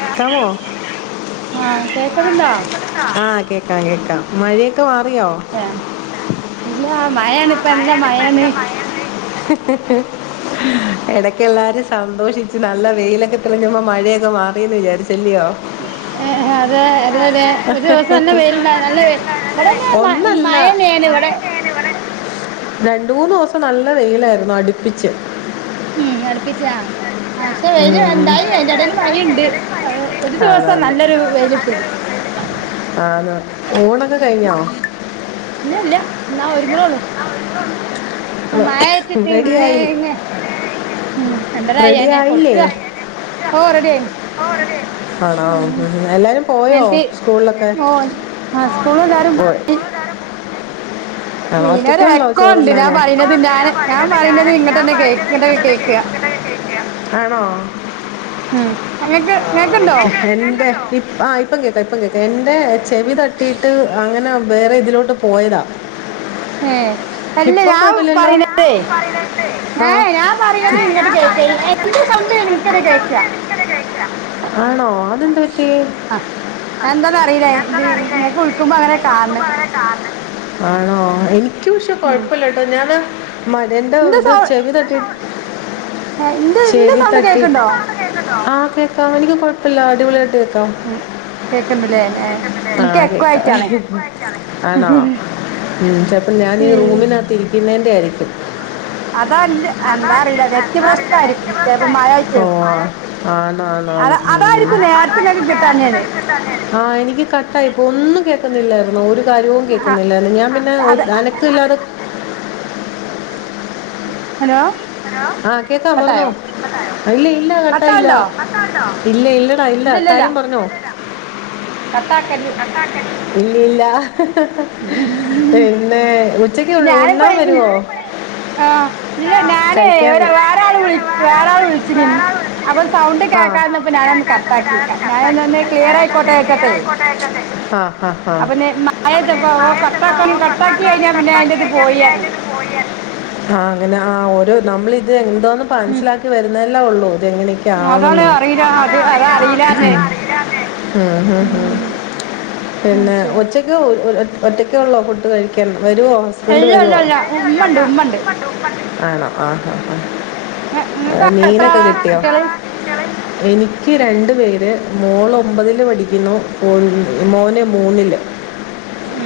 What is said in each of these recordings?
കേക്കാവോ ആഹ് കേക്കണുണ്ടോ ആ കേൾക്കാം കേൾക്കാം മഴയൊക്കെ മാറിയോ ഇല്ല മയ യാണ് ഇപ്പംമയ യാണ് [inaudible] ഇടക്ക എല്ലാരും സന്തോഷിച്ചു നല്ല വെയിലൊക്കെ തെളിഞ്ഞപ്പോ മഴയൊക്കെ മാറിയന്ന് വിചാരിച്ചു അതെ അതെ അതെ ഒരു ദിവസം തന്നെ വെയിലുണ്ടായിരുന്നു നല്ല ഇവിടെന്നെ മ മ മയനെയാണ് ഇവിടെ രണ്ട് മൂന്ന് ദിവസം നല്ല വെയിലായിരുന്നു അടുപ്പിച്ച് ഉം അടുപ്പിച്ചാ പക്ഷെ വെയിൽ ഉം. ഉണ്ടായി അതിന്റെടേൽ മയ ഉണ്ട് ഒരു ദിവസം നല്ലൊരു വെയിൽ കിട്ടിയത് ആന്നോ ഊണൊക്കെ കഴിഞ്ഞോ ന ഒരുങ്ങുന്നതേയുള്ളൂ ഹലോ മഴ ആയിട്ടത്തി നിന്നെ റെഡിയായി ഇ [unintelligible] ഉം രണ്ടര കഴിയാനായി റെഡിയായില്ലേ കൊടുക്കുക ഓ റെഡിയായിന് ആണോ എല്ലാരും പോയോ എന്നിട്ട് സ്കൂളിലൊക്കെ [inaudible] ഓ ആഹ് സ്കൂള് എല്ലാരും ആ ദീനൊരു ഒറ്റക്കള്ളോ എക്കോ ഉണ്ട് ഞാൻ ചോറുണ്ണാന് പറയുന്നത് ഞാൻ ഞാൻ പറയുന്നത് ഇങ്ങട്ടന്നെ കേ ഇങ്ങട്ടൊക്കെ കേക്ക ആണോ ഉം അങ്ങക്ക് ആ ഇങ്ങക്ക്ണ്ടോ എന്താ ഇ ആ ഇപ്പം കേൾക്കാ ഇപ്പം കേക്കാ എൻന്റെ ചെവി തട്ടിയിട്ട് അങ്ങനെ വേറെ ഇതിലോട്ട് പോയതാ ഹേ ഇപ്പം കൊഴപ്പില്ലല്ലോ ആ ഏ ഞാൻ പറയുന്നത് ഇങ്ങട്ട് കേക്ക എന്റെ സൗണ്ട് എനിക്കന്നെ കേക്ക ആണോ അതെന്താ പറ്റി ആ എന്താന്ന അറിയില്ലേ ഇത് എന്താണെന്നറിയില്ല ഇങ്ങക്ക് എനിക്ക് വിളിക്കുമ്പോ അങ്ങനെ എന്നെ കാണണ് കൊടുക്കുമ്പോൾ അങ്ങനെ കാണണം ആണോ എനിക്ക പക്ഷെ കൊഴപ്പില്ലട്ടോ ഞാന് മടന്റെ ഇന്റെ ഇത് സൗ ചെവി തട്ടിട്ട് ഏ ഇന്റെ ഇന്റെ ചേവി സൗണ്ട് തട്ടി കേക്ക്ണ്ടോ ആ കേക്കാം എനിക്ക് കൊ അല്ല അടിപൊളിയായിട്ട് കേക്കാം ഉം കേക്ക്ണ്ട്ല്ലേ ഏ ആ ഇൻക്ക് എക്കോ കേക്കാം ആയിട്ടാണ് ആണോ ഉ ചെലപ്പോ ഞാൻഈ ഈ റൂമിനകത്തി ഇരിക്കുന്നേന്റെ ആയിരിക്കും അതാ എന്താ അറിയില്ല നെറ്റ് പ്രശ്നായിരിക്കും ചെലപ്പോ മഴ ആയിട്ടേ ഓ ആ നാണ് അത അതായിരിക്കും നേരത്തെ ഇങ്ങക്ക് കിട്ടാഞ്ഞത് ആ എനിക്ക് കട്ടായിപ്പോ ഒന്നും കേൾക്കുന്നില്ലായിരുന്നോ ഒരു കാര്യവും ആ കേൾക്കുന്നില്ലായിരു ഞാൻ പിന്നെ അത് അനക്ക ഇല്ലാതെ ഹലോ ഹലോ ആഹ് കേക്കാ പറഞ്ഞോ കട്ടായോ കട്ട് ആയോ ഇല്ല ഇല്ല കട്ട ഇല്ല കട്ടാണ്ടോ ഇല്ല ഇല്ലടാ ഇൽ ല്ല കാര്യം പറഞ്ഞോ കട്ട് അക്കാല് ഇല്ലില്ല പിന്നെ ഇവ് ഉച്ചക്ക് [unintelligible] ഉണ്ണാൻ വരുവോ ആഹ് ഇല്ല നാനെ ഒര് വേറെ ഞാന് ആൾ വിളി വേറെ ആൾ വിളിച്ന് [unintelligible] ആഹ് ആഹ് ഞാനൊന്ന് ക്ലിയർ ആയിക്കോട്ടെ വെച്ചിട്ടേ അഹ് അപ്പൊ നെ- മഴയത്തപ്പോ കട്ടാക്കി കട്ടാക്കി കഴിഞ്ഞാ പിന്നെ ആഹ് അതിന്റെ ഇത് പോയി അറിഞ്ഞു അങ്ങനെ ആഓ ര് നമ്മളിത് എന്താന്ന് മനസ്സിലാക്കി വരുന്നല്ലേ ഒള്ളൂ എങ്ങനക്ക അതാണ് ആണെന്നോ അറിയില്ല അത് അതാ അറിയില്ലാറിഞ്ഞ് ഉം [unintelligible] ഉം പിന്നെ ശരി ഒച്ചക്ക് ഒറ്റക്കേഒള്ളോ ഫുട്ട് കയിക്കൻ വരുവോ ഹസ്ബൻഡ് ഇല്ല ഇല്ല വരുവോ [unintelligible] ഇല്ല ഉമ്മണ്ട് ഉമ്മണ്ട് ആണോ ആഹ് അഹ് അഹ് നിങ്ങക്ക് ആഹ് എത്ര മീനക്കെ ആളാ കിട്ടിയോ കുട്ടികള് എനിക്ക് രണ്ട് പേര് മോള് ഒമ്പതില് പഠിക്കുന്നു ഒ [unintelligible] മോന് മൂന്നില് ഉം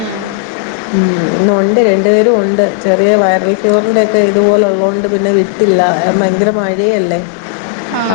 ഉം ന്നൊണ്ട് രണ്ടു പേരും ഒണ്ട് ചെറിയ വൈറൽ ഫീവറിന്റെക്കെ ഇതുപോലൊള്ളോണ്ട് പിന്നെ വിട്ടില്ല [unintelligible] ങ്ക്ര മഴയല്ലേ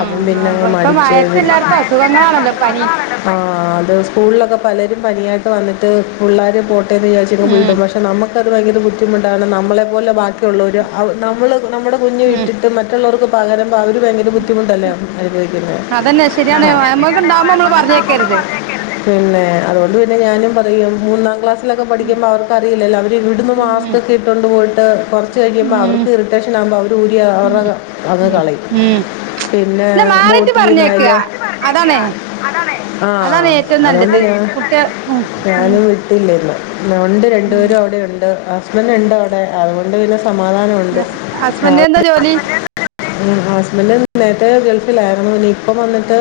അപ്പം പിന്നെങ്ങ് അപ്പൊ ഇപ്പൊ മടിച്ച് [unintelligible] മഴയത്ത് എല്ലാർക്കും അസുഖങ്ങളാണല്ലോ പനി അഹ് അഹ് അത് സ്കൂളിലൊക്കെ പലരും പനിയാട്ട് വന്നിട്ട് പുള്ളേരും പോട്ടേന്ന് - [unintelligible] ഉം വിടും പക്ഷെ നമക്കത് ഭയങ്കര ബുദ്ധിമുട്ടാണ് നമ്മളെ പോലെ ബാക്കിയുള്ളോര് [unintelligible] നമ്മൾ നമ്മുടെ കുഞ് ഉം വിട്ടിട്ട് മറ്റൊള്ളോർക്ക് പകരമ്പ അവര് ഭയങ്കര ബുദ്ധിമുട്ടല്ലേ അനുഭവിക്കുന്നെ അതന്നെ അഹ് ശരിയാണ് [unintelligible] അതന്നെ നമ്മക്ക് ശരിയാണ് ഇണ്ടാവുമ്പോ നമ്മള് വഴക്കൊല്ക്കെ ഉണ്ടാവുമ്പോ നമ്മള് പറഞ്ഞേക്കരുത് പറഞ്ഞ [unintelligible] പിന്നെ അതൊണ്ട് പിന്നെ ഞാനും പറയും മൂന്നാം ക്ലാസി ക്കെ ഉം പഠിക്ക്മ്പോ അവർക്കറിയില്ലല്ലോ അവര് ഇവിട്ന്ന് ഉം മാസ്ക്ക്കെട്ടൊണ്ട് പോയിട്ട് കൊറച്ച് കഴിമ്പോ ഉം അവർക്ക് ഇറിട്ടേഷനാ അവര് ഊരി അവറെ ഉം അങ്ങ് കളയും ഉം പിന്നെ മാറിട്ട് പറഞ്ഞേക്കുക ബോട്ടിൽന്നല് അതാണേ അതാണ് ഏറ്റവും അതുകൊണ്ട് നല്ലത് ഞാൻ കുട്ടി ഉം ഉം ഞാനും വിട്ടില്ല ഇന്ന് ഉണ്ട് രണ്ടു ഉം പേരും അവിടെ ഉണ്ട് ഹസ്ബൻഡ് ഉണ്ട് അവിടെ അതുകൊണ്ട് പിന്നെ സമാധാനമുണ്ട് ഹസ് ഹസ്ബൻഡിന് എന്താ രാവിലെ ജോലി ഹസ്ബന്റ് നേരത്തെ ഗൾഫിലായിരുന്നു ഇനി ഇപ്പം വന്നിട്ട്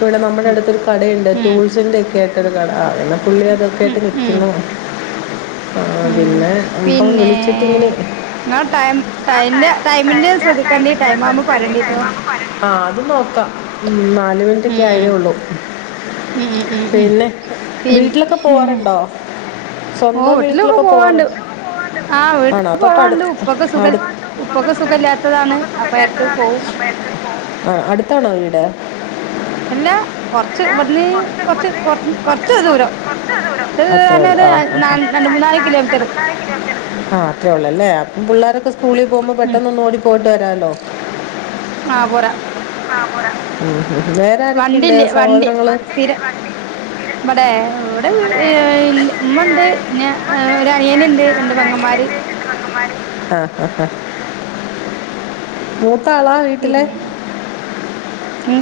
ഇവിടെ നമ്മുടെ ഉം അടുത്തൊരു കടയുണ്ട് ഉം ടൂൾസിന്റെ ഒക്കെ ആയിട്ടൊരു കട ആ പുള്ളി അതൊക്കെ ഉം ആയിട്ട് ഉം നിക്കുന്നു ഉം പിന്നെ വിളിച്ചിട്ടിങ്ങനെ ഇങ്ങളെ ടൈമ എന്നാൽ ടെ ടൈം ടൈമിന്റെ ടൈമിൻ്റെ ശ്രദ്ധ- ക്കേണ്ടി ടൈമിൻ്റെ ടൈം ആകുമ്പോൾ ശ്രദ്ധിക്കേണ്ടി ടൈം പറയേണ്ടിട്ടോ ആകുമ്പോൾ ആ അത് നോക്കാം ഉം നാല് മിനിറ്റ്ക്കെ ആയതേ ഒള്ളൂ ഉം ഉം ഉം ഉം പിന്നെ പിന്നെ വീട്ടിലൊക്കെ പോവാറുണ്ടോ ഓ സ്വന്തം വീട്ടിലൊക്കെ പോവാറ് പോവാണ്ട് ആ ഉ ആണോ വീട്ടില് പോവാണ്ട് തൊട്ടടുത്ത് ഉപ്പക്ക് സുഖ അടു ഉപ്പക്ക് സുഖല്ലാത്തതാണ് അപ്പൊ എടക്ക് പോവും ആ അടുത്താണോ വീട് അല്ലാ കൊറച്ച് ഇവിടന്ന് കുറച്ച് കൊറച്ച് കുറച്ച് കൊ കുറച്ച് കൊറച്ച് ദൂരം കുറച്ച് കുറച്ച് ദൂരം കുറച്ച് അത്രേ ഉള്ളൂ ആ പറഞ്ഞാ ആ, ആ. അങ്ങനെ ഒരു രണ്ട് മൂന്ന നാല് രണ്ട് കിലോമീറ്ററ് മൂന്നാല് ആ അത്രേയെള്ളല്ലേ അപ്പം പിള്ളോരൊക്കെ സ്കൂളിൽ പോകുമ്പോ ഉം പെട്ടെന്ന് ഒന്ന് ഓടി പോയിട്ട് വരാല്ലോ ആഹ് പോരാ ആ പോരാം വണ്ടില്ലേ വണ്ടി വണ്ടി സ്ഥിരം വണ്ടി ഇത് ഇമ്മടെ ഇവിടെ ഉമ്മ ഇവിടെ ഉണ്ട് പിന്ന ഇന്നുണ്ട് ഒരു അനിയൻ ഞാൻ ഉണ്ട് രണ്ട് പെങ്ങ- ങ്ങന്മാര് ആഹ് ആഹ് ആ മൂത്താളാ വീട്ടിലെ പിന്നെ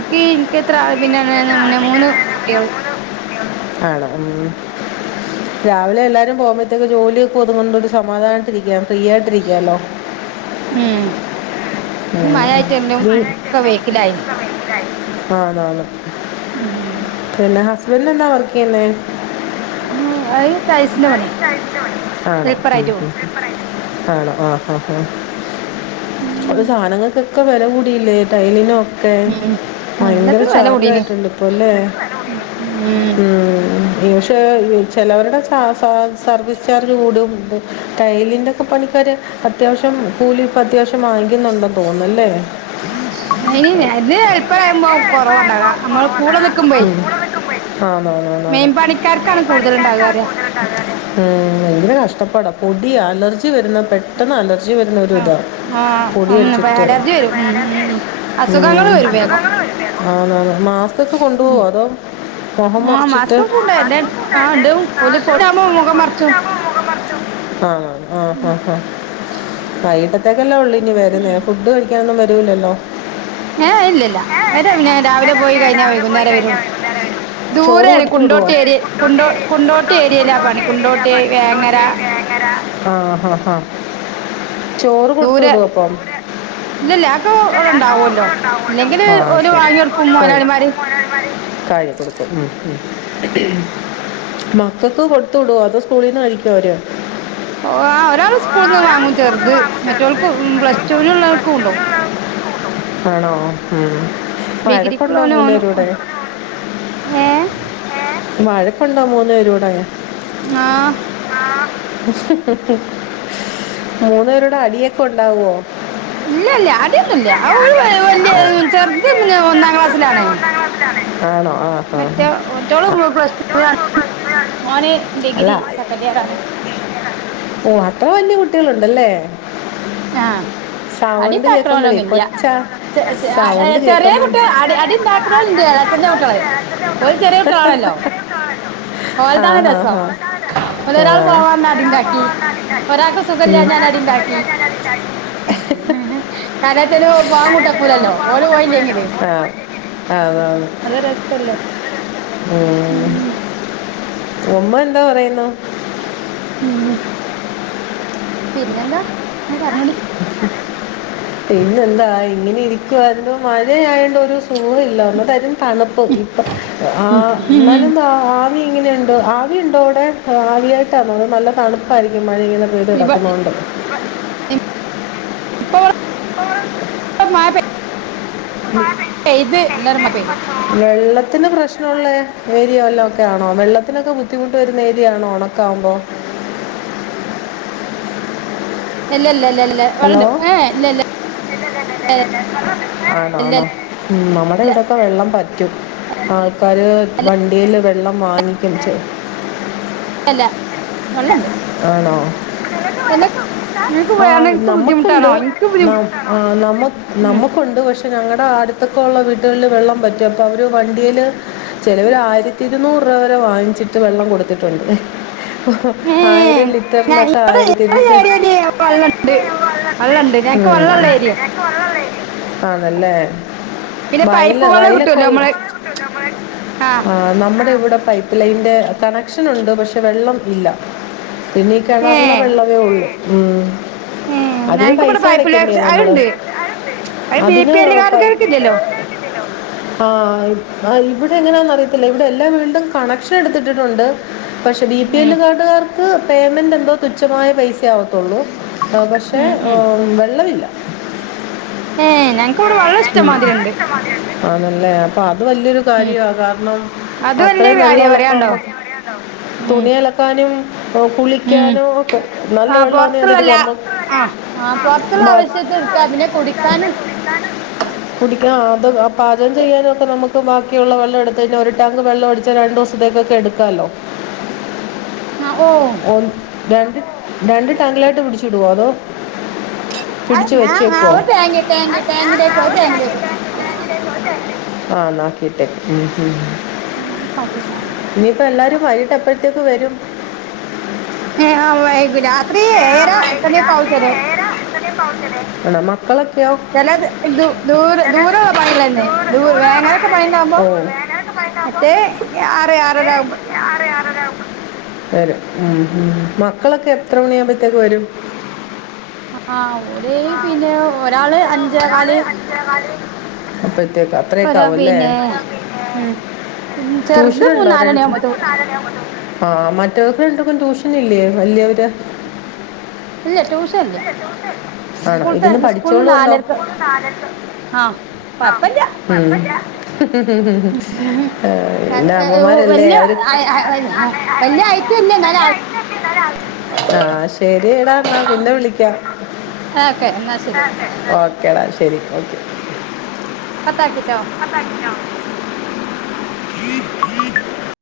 എനിക്ക് എത്ര എനിക്ക് പിന്ന എത്ര മന്നെ പിന്നെ മൂന്ന് പിന്നെ കുട്ടികൾ മൂന്ന് കുട്ടികളും ആണ് ഉം രാവിലെ എല്ലാരും പോകുമ്പോഴത്തേക്കും ജോലിയൊക്കെ ഒതുകൊണ്ട് ഒരു സമാധാനട്ടിരിക്ക ഫ്രീ ആയിട്ടിരിക്കല്ലോ ഉം ഇന്ന് മഴായിട്ട് എല്ലാം നീ ക വഴുക്കലായി ആ അതെല്ലെ അ [unintelligible] വർക്ക് ചെയ്യുന്നേ ഉം അയി ആണോ ഉം ഹെൽപ്പറായിട്ട് പോവും ഉം ആണോ ആ ആ ആ അത് സാധനങ്ങൾക്കെക്കെ ഒക്കെ വില കൂടിയില്ലേ ടൈലിനുംഒക്കെ ഉം ഭയങ്കര എല്ലാത്തിനും വെല ചാർജ് കൂടീന് ആയിട്ടുണ്ട് ഇപ്പല്ലേ ഉം പക്ഷേ ചിലവരുടെ ച- സർവീസ് ചാർജ് കൂടും ടയലിന്റെയൊക്കെ പണിക്കർ അത്യാവശ്യം കൂലിപ്പോ അത്യാവശ്യം വാങ്ങിക്കുന്നുണ്ടന്ന് തോന്നുന്നുല്ലേ അ ഇത് ഇപ്പം കൊറവാണ്ടക നമ്മൾ കൂടെ നിൽക്കുമ്പോയി ആന്ന് ആന്ന് കൂടുതലുണ്ടാക പറയാ ആന്ന് ഉം ഭയങ്കര കഷ്ടപ്പെടാ പൊടി അലർജി വരുന്ന പെട്ടെന്ന് അലർജി വരുന്ന ഒരു ആഹ് ഇതാ പൊടി ആഹ് അടിച്ചിട്ട് അലർജി വരും ഉം ഉം ഉം അസുഖങ്ങള് ഉം വരും അന്ന് വേഗം ആന്ന് ആ മാസ്കക്കെ കൊണ്ടു പോവുമോ അതോ മുഖം ഉം ആഹ് മറിച്ചിട്ട് മാസ്ക്കൊക്കെ ഉണ്ട് എന്റെ ആഹ് ഉണ്ട് ഓല് കൊടാകുമ്പോ മുഖം മറച്ചും ആ [unintelligible] ആ ആഹ് ആ ആ വൈകിട്ടത്തേക്കല്ലേ ഉള്ളൂ ഇനി വരുന്നെ ഫുഡ് കഴിക്കാനൊന്നും വരൂല്ലല്ലോ [unintelligible] ഏ ഇല്ലല്ല അവര് രാവിലെ പോയി അതിനൊന്നുമില്ല കഴിഞ്ഞ രാവിലെ പോയി വൈകുന്നേരം കഴിഞ്ഞാൽ വരുള്ളൂ വൈകുന്നേരം വരും ചോറ് ദൂരേണ് കൊടുത്തു വിടുവോ കുണ്ടോട്ടി ഏരിയ കുണ്ടോട്ട് കുണ്ടോ ഏരിയ കുണ്ടോട്ടി കുണ്ടോ ഏരിയ ങ്ങര കുണ്ടോട്ട് പണി ഏരിയയിലാണ് കുണ്ടോട്ട് പണി വേങ്ങര ആഹ ചോറ് കൊടുത്ത് ദൂരെ വിടൊ അപ്പം ഇല്ലില്ല അതൊക്കെ ഇവിടെ ഉണ്ടാവുമല്ലോ ഇല്ലെങ്കില് ഓല് വാങ്ങി കൊടുക്കും [unintelligible] മുതലാളിമാര് കായ് കൊടുക്കും ഉം ഉം മക്കക്ക് കൊടുത്ത് വിടൊ അതോ സ്കൂളീന്ന്‌ കഴിക്കൊ അവര് ഓ ആ ഒരാള് സ്കൂൾന്ന് ഒരാൾ വാങ്ങും സ്കൂളിൽ നിന്ന് ചെറുത് വാങ്ങും ചേർത്ത് മറ്റവൾക്ക് പ്ലസ്ടു മറ്റോൾക്ക് വിനുള്ളവൾക്ക് പ്ലസ് കൊണ്ടോകും ടുവിനുള്ള ആണോ ഉം. വഴക്കുണ്ടോ ഡിഗ്രിക്ക്ള്ളോൻ ഓന് മൂന്നുപേരൂടെ ഒരു ഏ വഴക്കുണ്ടാ മൂന്ന് പേരൂടെ ആ മൂന്നേരുടെ അടിയൊക്കെ ഉണ്ടാവോ ഇല്ല ഇല്ല അടിയൊന്നും ഇല്ല അവൾ വല്യ ചെറുത് പിന്നെ ഒന്നാം ക്ലാസിലാണ്. ആണോ ആ ആ മറ്റേ ഒറ്റോള് ആ. പ്ലസ്ടുനാണ്. മോന് അല്ല ഡിഗ്രി സെക്കൻഡിയറാണ്. ഓ അത്ര വലിയ കുട്ടികളുണ്ടല്ലേ ആ സൗണ്ട് കേക്കുമ്പളേ കൊച്ചാ ച ചെ സൗണ്ട് ചെറിയ കേൾക്കും കുട്ടികള് അടി അടി ഉണ്ടാക്കുന്നൊലുണ്ട് എളച്ചന്റെ കുട്ടികള് ഓല് ചെറിയ കുട്ടികളാണല്ലോ [unintelligible] ആഹ ആഹ് ആഹ ഓല് ഒരാൾ പോവാന്ന അടിണ്ടാക്കി ഒരാൾക്ക് ഉം. സുഖല്ല്യഞാൽ അടിണ്ടാക്കി [unintelligible] പോവാൻ കൂട്ടക്കൂലല്ലോ ഓല് പോയില്ലെങ്കില് ആ അതാണ് അത് രസല്ലേ ഉം ഉമ്മ എന്താ പറയുന്നു ഉം പിന്നെന്താ ങ്ങ പറഞ്ഞൂടി പിന്നെന്താ ഇങ്ങനെ ഇരിക്കുവാരുന്നു മഴയായൊണ്ട് ഒരു സുഖല്ല ഒന്നാതാരം തണുപ്പ് ഇപ്പ ഉം എന്നാലുംന്താ ആവി ഇങ്ങനെണ്ടോ ആവി ഉണ്ടോ അവിടെ [unintelligible] നല്ല തണുപ്പായിരിക്കും മഴങ്ങനെ പെയ്ത് ഇവ കിടക്കുന്നണ്ട് [unintelligible] മയ പെ ഉം [unintelligible] പെയ്ത് നല്ലൊര് മ പെയ്തു വെള്ളത്തിന്റെ പ്രശ്നമുള്ള ഏരിയ വല്ലോം ഒക്കെ ഒള്ള ഏരിയ ആണോ വെള്ളത്തിനൊക്കെ ബുദ്ധിമുട്ട് വരുന്ന ഏരിയാണോ ഒ ണക്കാവുമ്പോ [inaudible] ഇല്ല ഇല്ല ഇല്ല ഇല്ല ഹലോ വള്ളണ്ട് ഇല്ലല്ല ആണോ ഇല്ല ആണോ നമ്മുടെ ഇല്ല ഇവിടൊക്കെ വെള്ളം പറ്റ ആൾക്കാര് വണ്ടിയില് വെള്ളം വാങ്ങിക്കും ചെയ്യും. അല്ല ആണോ നിനക്ക് എന്നെ വരുന്നു നിനക്ക് ആ വേണക്ക് ബുദ്ധിമുട്ടാണോ നമ്മക്കൊണ്ട് എനിക്ക് ബുദ്ധി ന നമ് ഉം നമ്മക്കൊണ്ട് പഷേ ഞങ്ങളുടെ അടുത്തൊക്കെ ഉള്ള വീട്ടുകളിൽ വെള്ളം വറ്റും അപ്പോ അവര് വണ്ടിയില് ചിലവർ ആയിരത്തി ഇരുന്നൂ അത്രവരെ വാങ്ങിച്ചിട്ട് വെള്ളം കൊടുത്തിട്ടുണ്ട്. ഓ ഏ ആയിരം ഞാൻ ലിറ്ററിന്നൊക്കെ ഈ ആയിരം തിരിച്ച [unintelligible] ഏരിയയില് വെള്ളം വെള്ളണ്ട് മ് ഞങ്ങക്ക് വെള്ളമുള്ള ഏരിയ ആണല്ലേ പിന്നെ വയല പൈപ്പ് വെള്ളം കിട്ടുമല്ലോ വയലൊക്കെള്ള നമ്മള് ആ നമ്മുടെ ഇവിടെ പൈപ്പ് ലൈന്റെ കണക്ഷൻ ഉണ്ട് പക്ഷെ വെള്ളം ഇല്ല പിന്നീ ഏ കിണറില വെള്ളമേ ഉള്ളൂ ഉ ഏ അതിന് ഞങ്ങക്ക് ഇവിടെ പൈസ പൈപ്പ് ലൈൻ അടക്കണ്ടേ നമ്മള് അതുണ്ട് അത് ബി അതിന് പി പൈസ എല്ലുകാർക്ക് ഇല്ലല്ലോ ആ് ഇവിടെ എങ്ങനാ അറിയത്തില്ല ഇവിടെ എല്ലാ വീടിലും കണക്ഷൻ എടുത്തിട്ടിട്ടുണ്ട് പക്ഷെ ബി പി ഉം എല്ലു കാർഡുകാർക്ക് പേയ്മെൻറ് എന്തോ തുച്ഛമായ പൈസയാവത്തുള്ളൂ പക്ഷേ ഉം ഉം വെള്ളമില്ല ഏ ഞങ്ങക്ക് ഇവിടെ വെള്ളം ഇഷ്ടമാതിരി ഉണ്ട് ആണല്ലേ അപ്പൊ അത് വലിയൊരു ഉം കാര്യ കാരണം അത് അത്രേ വലിയ കാര്യ പറയാണ്ടോ വെള്ളഉള്ളപ്പമ്മ ഉം തുണി അലക്കാനും ഓ ഉം കുളിക്കാനോ ഒക്കെ നല്ല ആ പുറത്തുള്ളല്ല വെള്ളംന്ന്ട്ടക്കമ്മം ആ ആ് പൊറത്തുള്ള ആവശ്യത്തെ എടുക്ക പിന്നെ കുടിക്കാനും താണ് കുടിക്ക അതും അ പാചകം ചെയ്യാനൊക്കെ നമുക്ക് ബാക്കിയുള്ള വെള്ളം എടുത്തുകഴിഞ്ഞ ഒരു ടാങ്ക് വെള്ളം അടിച്ച രണ്ടു ദിവസം പുറത്തേയ്ക്കൊക്കെ എടുക്കാലോ ആ ഓ രണ്ട് രണ്ട് ടാങ്കിലയിട്ട് പിടിച്ചുടുവോ അതോ പിടിച്ചു അന്നാ ആ വെച്ചേക്കോ ട്ടാങ് താങ് യ താങ്ക് യു േ ട്ടങ്ക്ക [unintelligible] ആഹ് നാ കേട്ട ഉ ഉ [unintelligible] ഇനിയിപ്പോ എല്ലാരും വൈട്ട് എപ്പഴത്തേക്ക് വരും ആ വൈകും രാത്രി ഏയരാ ഏട്ടണി ക്കെ ആവും ചെ ആണോ മക്കളൊക്കെയോ ചല ദൂ ദൂര പെൂ വ [unintelligible] അങ്ങനൊക്കെ പണിണ്ടാവുമ്പോ ഓ. മറ്റേ ആറ് ആറര ആകുമ്പോ വരും ഉം മക്കളൊക്കെ എത്ര മണി ആവുമ്പോഴത്തേക്ക് വരും ആ ഓല് പിന്നെ ഒരാള് ഒരാള് അഞ്ചേകല് അഞ്ചേകാല് അപ്പോഴത്തേക്ക് ഒര അത്രയൊക്കെ ആവും അല്ലേ പിന്നെ ഒരു പിന്നെ ഉം പിന്നെ ചെർത് ട്യൂഷൻ ഉണ്ടോ മൂനാലണി രണ്ട് ആവുമ്പോത്തും ആ മറ്റവർക്ക് രണ്ടു പേർക്കും ട്യൂഷന് ഇല്ലേ വല്യവര് ഇല്ല ട്യൂഷൻ ഇല്ല ആണോ സ്കൂള ഇരുന്ന് ത സ്കൂള് പഠിച്ചോളുമല്ലോ നാലര്ക്ക് ആഹ ആ പിന്നെ ഉം അമ്മമാരല്ലേ അവര് [unintelligible] എന്നാലെ ആഹ് ശരി എടാ എന്നാ പിന്നെ വിളിക്കാം ഓക്കെ എന്നാ ശരി ഓക്കെ ഓക്കേടാ ശരി ഓക്കെ കട്ടാക്കിട്ടോ പഠിക്കണം [inaudible]